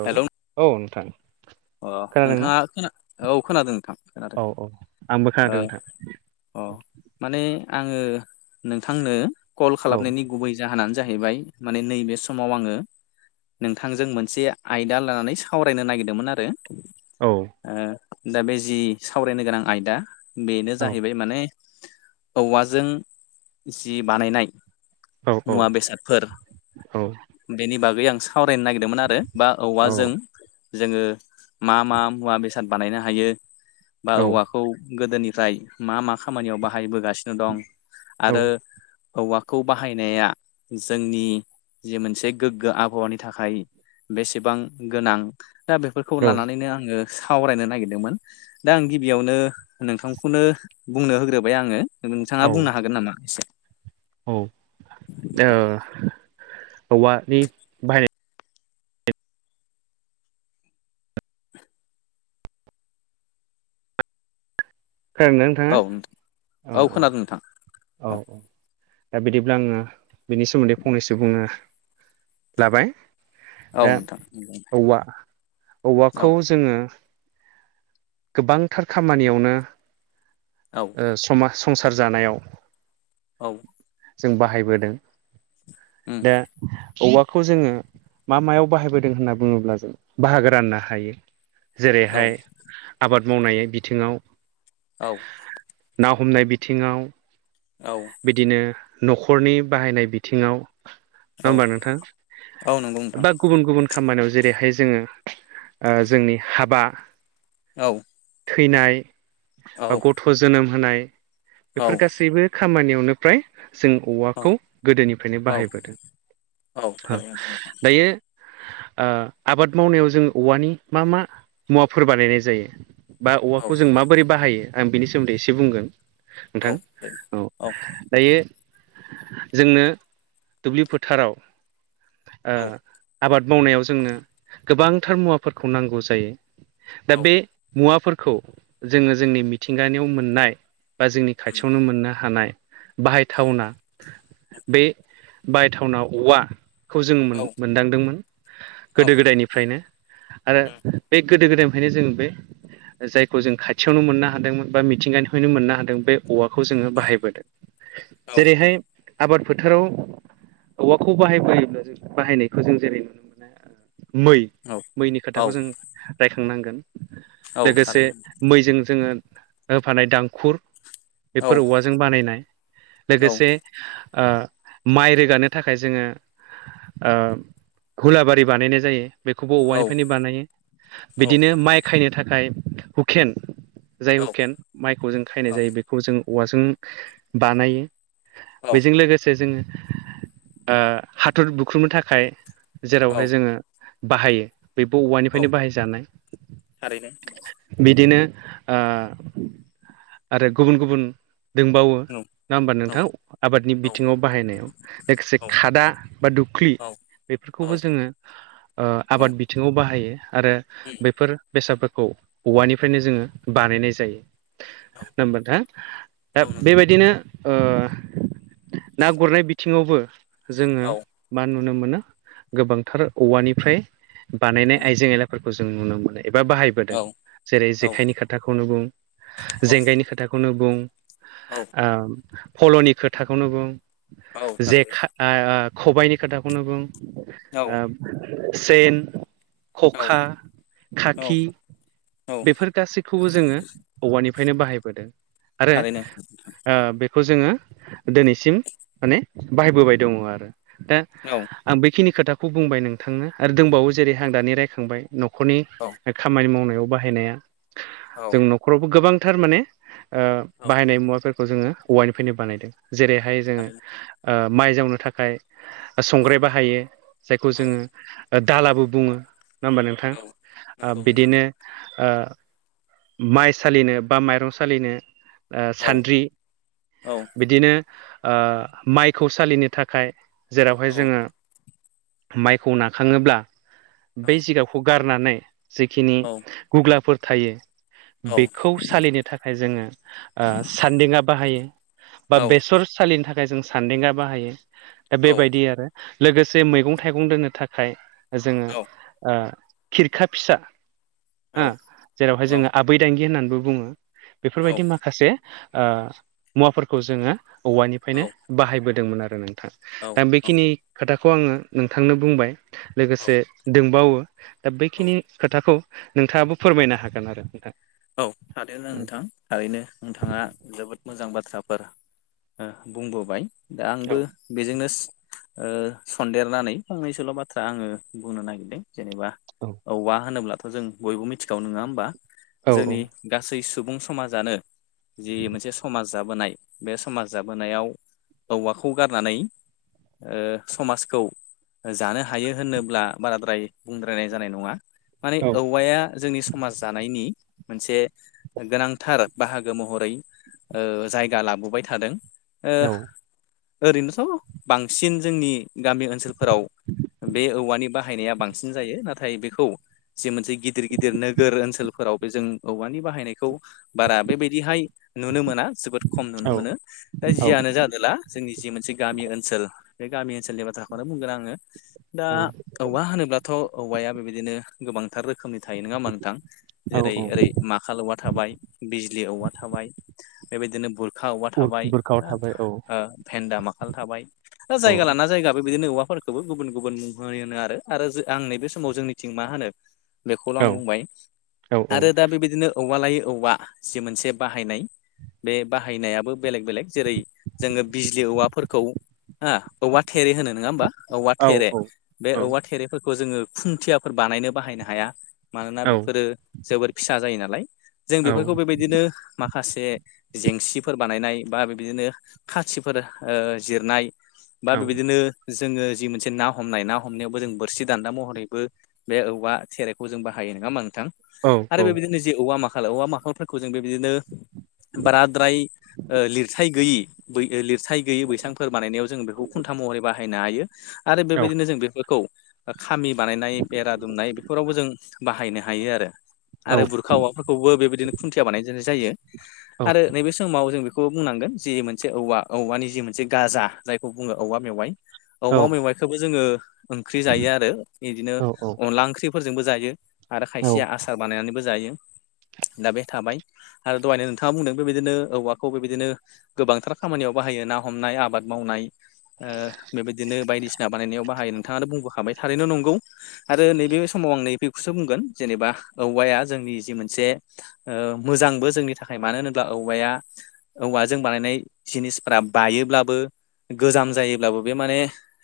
औ हेलौ औ नोंथां। अ खोनादोंना नोंथाङा खोन औ खोनादों नोंथां खोनादों। औ आंबो ओ खोनादों नोंथां। अ माने आङो नोंथांनो कल औ खालामनायनि गुबै जाहोनानो जाहैबाय माने नैबे समाव आङो। नोंथांजों मोनसे आयदा लानानै सावरायनो नागिरदोंमोन आरो। औ। दा बे जि सावरायनो गोनां आयदा बेनो औ जाहैबाय माने औवाजों जि बानायनाय। औ औ मुवा बेसादफोर बेनि बागै आं सावरायनो नागिरदों। मोन आरो बा औ औवाजों। जोङो मा मा मुवा बेसाद बानायनो हायो बा औवाखौ। गोदोनिफ्राय मा मा खामानियाव बाहायबोगासिनो दं औ आरो हौवाखौ बाहायनाया जोंनि जि मोनसे गोग्गो आबहावानि थाखाय। बेसेबां गोनां। दा बेफोरखौ लानानैनो आङो सावरायनो नागिरदोंमोन दा आं गिबियावनो। नोंथांखौनो बुंनो होग्रोबाय आङो नोंथाङा बुंनो हागोन नामा एसे। औ औवानि बाहायनाय। खोनादों ना औ नोंथाङा औ औ। खोनादों नोंथां औ औ दा बिदिब्ला आङो बेनि सोमोन्दै फंनैसो बुंनो। लाबाय। औ दा नोंथां। औवा औ औवाखौ जोङो। गोबांथार खामानियावनो। औ ओ‌ समाज संसार जानायाव औ जों बाहायबोदों उम दा औवाखौ जोङो मा मायाव बाहायबोदों होनना बुङोब्ला जों बाहागो राननो हायो औ जेरैहाय आबाद मावनाय बिथिंआव औ ना हमनाय बिथिंआव औ बिदिनो न'खरनि बाहायनाय बिथिंआव नङा औ होमबा नोंथां औ नंगौ नोंथां बात गुबुन गुबुन खामानिआव जेरैहाय जोङो ओ जोंनि हाबा औ थैनाय ओ औ गथ' जोनोम होनाय औ बेफोर गासैबो खामानिआवनो फ्राय जों औ औवाखौ गोदोनिफ्रायनो औ बाहायबोदों औ ओह थारैनो नोंथां दायो ओ आबाद मावनायाव जों औवानि मा मा मुवाफोर बानायनाय जायो बा औ औवाखौ जों माबोरै बाहायो आं बिनि सोमोन्दै एसे बुंगोन औ नोंथां औ थारैनो दायो जोंओ दुब्लि फोथाराव ओ औ आबाद मावनायाव जोंनो गोबांथार मुवाफोरखौ नांगौ जायो दा औ बे मुवाफोरखौ जोङो जोंनि मिथिंगानिआव मोननाय बा जोंनि उम खाथिआवनो मोननो हानाय औ बाहायथावना बे बाहायथावना औवा खौ जों औ मोनदांदोंमोन गोदो गोदायनिफ्रायनो आरो उम बे गोदो गोदायनि बेखायनो जों बे जायखौ जों खाथियावनो मोननो हादोंमोन बा मिथिंगानिफ्रायनो मोननो हादों बे औवाखौ जों औ बाहायबोदों हो औ जेरैहाय आबाद फोथाराव औवाखौ बाहायबोब्ला जों बाहायनायखौ जों जेरै नुनो मोनो ओ मै मैनि औ खोथाखौ जों रायखांनांगोन औ लोगोसे थारैनो मैजों जोङो होफानाय दांखुर औ फोर औवाजों बानायनाय औ लोगोसे ओ माइ रोगानो थाखाय जोङो ओ‌ घुलाबारि बानायनाय जायो बेखौबो औ औवानिफ्रायनो बानायो हो बिदिनो माइ खायनो थाखाय हुकेन जाय हुकेन माइखौ जों खायनाय जायो बेखौ जों औवाजों बानायो हो औ बेजों लोगोसे जोङो हाथर बुख्रुबनो थाखाय जेरावहाय जोङो बाहायो बेबो औ औवानिफ्रायनो बाहायजानाय थारैनो बिदिनो ओ आरो गुबुन गुबुन दंबावो औ नङा होमबा औ नोंथां आबादनि औ बिथिंआव बाहायनायाव लोगोसे औ खादा बा दुख्लि बेफोरखौबो जोङो ओ आबाद बिथिंआव बाहायो आरो औ औ उम बेफोर बेसादफोरखौ औवानिफ्रायनो जोङो बानायनाय जायो नङा होमब्ला नोंथां दा बेबायदिनो ओ ना गुरनाय बिथिंआवबो जोङो मा नुनो मोनो गोबांथार औवानिफ्राय बानायनाय औ आइजें आइलाफोरखौ जों नुनो मोनो एबा बाहाय बाहायबोदों औ जेरै उम औ जेखाइनि खोथाखौनो बुं औ औ जेंगाइनि खोथाखौनो बुं औ ओ फल'नि खोथाखौनो बुं औ थारैनो जेखा ओह खबायनि खोथाखौनो बुं औ ओ सेन औ औ ख'खा थारैनो औ खाखि बेफोर गासैखौबो जोङो औवानिफानो बाहायबोदों औ आरो ओ बेखौ जोङो दिनैसिम माने बाहायबोबाय दङ आरो दा औ आं बेखिनि खोथाखौ बुंबाय नोंथांनो आरो दंबावो जेरै आं दानि रायखांबाय न'खरनि औ ओ‌ खामानि मावनायाव बाहायनाया औ जों नख न'खरावबो गोबांथार माने ओ बाहायनाय मुवाफोरखौ जोङो औवानिफ्रायनो बानायदों जेरैहाय जोङो थारैनो ओ माइ जावनो थाखाय औ संग्राय बाहायो जायखौ औ जोङो ओ दालाबो बुङो नङा होमबा नोंथां नंगौ नंगौ बिदिनो ओ माइ सालिनो बा माइरं सालिनो ओ सान्द्रि औ बिदिनो ओ माइखौ सालिनो थाखाय जेरावहाय औ जोङो माइखौ नाखाङोब्ला औ बै जिगाबखौ गार नानै जिखिनि औ गुग्लाफोर थायो औ बेखौ सालिनो थाखाय जोङो ओ सान्देङा बाहायो औ बा बेसर सालिनि थाखाय जों सान्देङा बाहायो दा औ बेबायदि आरो लोगोसे मैगं थाइगं दोननो थाखाय जोङो ओ खिरखा फिसा औ आ जेरावहाय औ जोङो आबैदांगि होननानैबो बुङो बेफोरबायदि औ माखासे खासे ओ मुवाफोरखौ जोङो औवानिफ्रायनो बाहायबोदोंमोन आरो नों औ दा बेखिनि खोथाखौ आङो नोंथांनो बुंबाय लोगोसे दोंबावो दा बैखिनि खोथाखौ नोंथाङाबो फोरमायनो हागोन आरो नोंथां औ खोनादोंना नोंथां थारैनो नोंथाङा जोबोद मोजां बाथ्राफोर बुंबोबाय दा औ आंबो बेजोंनो ओ सन्देरनानै फंनैसोल' बाथ्रा आङो बुंनो नागिरदों जेनेबा औ औवा होनोब्लाथ' जों बयबो मिथिखागौ नङा होमबा औ जोंनि गासै सुबुं समाजानो जि मोनसे समाज जाबोनाय बे समाज जाबोनायाव औवाखौ गारनानै ओ समाजखौ जानो हायो होनोब्ला बाराद्राय बुंद्रायनाय जानाय नङा माने औवाया जोंनि समाज जानायनि मोनसे गोनांथार बाहागो महरै ओ जायगा लाबोबाय थादों ओ ओरैनोथ' बांसिन जोंनि गामि ओनसोलफोराव बे औवानि बाहायनाया बांसिन जायो नाथाय बेखौ जे मोनसे गिदिर गिदिर नोगोर ओनसोलफोराव जों औवानि बाहायनायखौ बारा बेबायदिहाय नुनो मोना जोबोद खम नुनो मोनो दा जियानो जा दोला जोंनि जि मोनसे गामि ओनसोल बे गामि ओनसोलनि बाथ्राखौनो बुंगोन आङो दा औ औवा होनोब्लाथ' औवाया बेबायदिनो गोबांथार रोखोमनि थायो नङा होमबा नोंथां औ जेरै ओरै माखाल औवा थाबाय बिजलि औवा थाबाय बेबायदिनो बुर खा औवा औ थाबाय बुरखाव थाबाय औ ओ भेन्दा माखाल थाबाय औ जायगा लाना जायगा बेबादिनो औवाफोर खौबो गुबुन गुबुन मुं होनो आरो आं नैबे समाव जोंनिथिं मा होनो बेखौल' आं औ बुंबाय औ आरो दा बेबायदिनो औवा लायै औवा जि मोनसे बाहायनाय बे बाहायनायाबो बेलेग बेलेग जेरै जोङो बिजलि औवाफोरखौ आ औवा थेरे होनो नङा होमबा औवा औ थेरे बे औ औवा थेरेफोरखौ जोङो खुन्थियाफोर बानायनो बाहायनो हाया मानोना औ बेफोरो जोबोर फिसा जायो नालाय जों औ बेफोरखौ बेबायदिनो मा खासे जेंसिफोर बानायनाय बा बिबादिनो खाथिफोर ओ जिरनाय बा बेबायदिनो जोङो जि मोनसे ना हमनाय ना हमनायावबो जों बोरसि दान्दा महरैबो बे औवा थेरेखौ जों बाहायो नङा होमबा नोंथां आरो बेबायदिनो जे औवा माखाल औवा माखालफोरखौ जों बेबायदिनो बाराद्राय लिरथाय गैयि लिरथाय गैयै बैसांफोर बानायनायाव जों बेखौ खुन्था महरै बाहायनो हायो आरो औ बेबायदिनो जों बेफोरखौ खामि बानायनाय बेरा दुमनाय बेफोरावबो जों बाहायनो हायो आरो औ आरो बुरखा औवाफोरखौबो बेबायदिनो खुन्थिया बानायनाय जायो औ आरो नैबे समाव जों बे खौबो बुंनांगोन जि मोनसे औवा औवानि जि मोनसे गाजा जायखौ बुङो औवा मेवाइ औ औमा मैवाइखौबो जोङो ओंख्रि जायो आरो बिदिनो औ अनला ओंख्रि फोरजोंबो जायो आरो औ खायसेया आसार बानायनानैबो जायो दा बे थाबाय आरो दहायनो नोंथाङा बुंदों बेबायदिनो औवाखौ बेबायदिनो गोबांथार खामानियाव बाहायो ना हमनाय आबाद मावनाय बेबायदिनो बायदिसिना बानायनायाव बाहायो नोंथाङानो बुंबोखाबाय थारैनो नंगौ आरो नैबे समाव आं नैबेखौसो बुंगोन जेनेबा औवाया जोंनि जि मोनसे मोजांबो जोंनि थाखाय मानो होनोब्ला औवाया औवा जों बानायनाय जिनिसफोरा बायोब्लाबो गोजाम जायोब्लाबो बे माने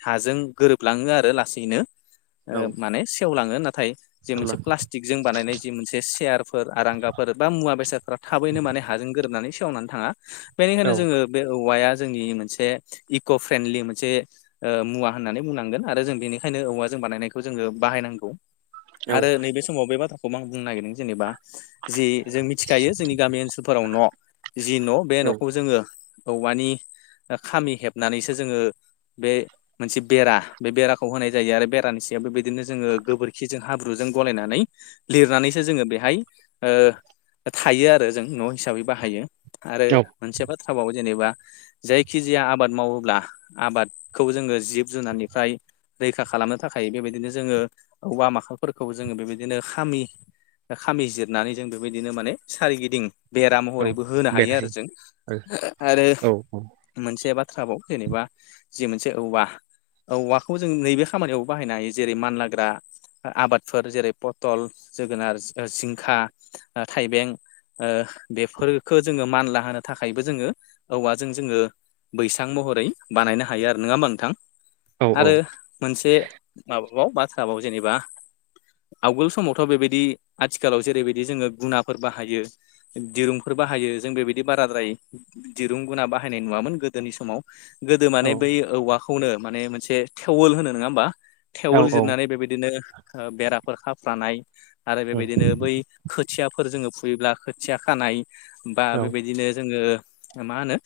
हाजों गोरोबलाङो आरो लासैनो औ ओ माने सेवलाङो नाथाय जे अब्ला मोनसे प्लास्टिक जों बानायनाय जि मोनसे सेयारफोर आरांगाफोर बा मुवा बेसादफोरा थाबैनो माने हाजों गोरोबनानै सेवनानै थाङा बेनिखायनो औ जोङो बे औवाया जोंनि मोनसे इक फ्रेन्डलि मोनसे मुवा होननानै बुंनांगोन आरो जों बेनिखायनो औवा जों बानायनायखौ जोङो बाहायनांगौ औ आरो नैबे समाव बे बाथ्राखौबो आं बुंनो नागिरदों जेनेबा जि जों मिथिखायो जोंनि गामि ओनसोलफोराव न' जि न' बे औ न'खौ जोङो औवानि खामि हेबनानैसो जोङो बे मोनसे बेरा बे बेराखौ होनाय जायो आरो बेरानि सायाव बे बिदिनो जोङो गोबोरखिजों हाब्रुजों गलायनानै लिरनानैसो जोङो बेहाय थायो आरो जों न' हिसाबै बाहायो आरो औ मोनसे बाथ्राबाव जेनेबा जायखिजाया आबाद मावोब्ला आबादखौ जोङो जिब जुनारनिफ्राय रैखा खालामनो थाखाय बेबायदिनो जोङो औवा माखालफोरखौबो जोङो बेबायदिनो बिदिनो खामि खामि जिरनानै जों बेबायदिनो माने सोरिगिदिं बेरा औ महरैबो होनो हायो बेरायहै आरो जों औ आरो औ मोनसे बाथ्राबाव जेनेबा जि मोनसे औवा औवाखौ जों नैबे खामानियाव बाहायनो हायो जेरै मानलाग्रा आबादफोर जेरै पथल जोगोनार जिंखा थाइबें ओ बेफोरफोरखौ जोङो मानला होनो थाखायबो जोङो औवाजों जोङो बैसां महरै बानायनो हायो आरो नङा होमा नोंथां औ आरो मोनसे माबाबाव बाथ्राबाव जेनेबा आवगोल समावथ बेबायदि आथिखालाव जेरैबायदि जोङो गुनाफोर बाहायो दिरुंफोर बाहायो जों बेबायदि बाराद्राय दिरुं गुना बाहायनाय नुवामोन गोदोनि समाव गोदो माने बै औवाखौनो माने मोनसे थेवोल होनो नङा होमबा औ थेवल जिरनानै बेबायदिनो बेराफोर खाफ्रानाय आरो औ बेबायदिनो बै खोथियाफोर जोङो फुयोब्ला खोथिया खानाय बा औ बेबायदिनो जोङो मा होनो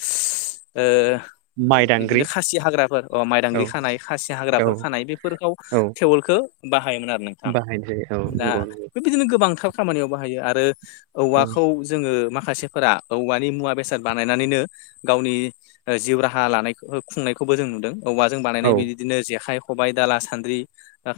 ओ माइ इदिनो दांग्रि खासि हाग्राफोर अ माइदांग्रि औ खानाय खासि हाग्राफोर औ खानाय बेफोरखौ औ टेबोलखो बाहायोमोन आरो नों बाहायनाय जायो औ दा नंगौ नंगौ बेबायदिनो गोबांथार खामानियाव बाहायो आरो औ औवाखौ जोङो माखासे फोरा औवानि मुवा बेसाद बानायनानैनो गावनि जिउ राहा लानायखौ खुंनायखौबो जों नुदों औवाजों औ बानायनाय बेदिदिनो जेखाइ खबायाइ दाला सान्द्रि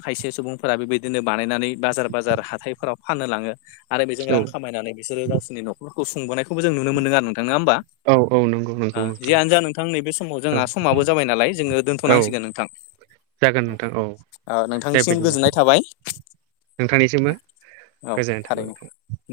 खायसे सुबुंफोरा बेबायदिनो बानायनानै बाजार बाजार हाथायफोराव फाननो लाङो आरो बेजों औ रां खामायनानै बिसोरो गावसिनि न' रखौ सुबोनायखौ जों नुनो मोनदों आरो नोंथाङा होमबा औ औ नंगौ ओ नंगौ नोंथां जियानो जा नोंथां नैबे समाव औ जोंहा समाबो जाबाय नालाय जोङो औ दोन्थनांसिगोन नोंथां जागोन नोंथां औ आ दे नोंथांनिसिम बिदिब्ला गोजोननाय थाबाय नोंथांनिसिमबो औ गोजोननाय थारैनो थाबाय नोंथां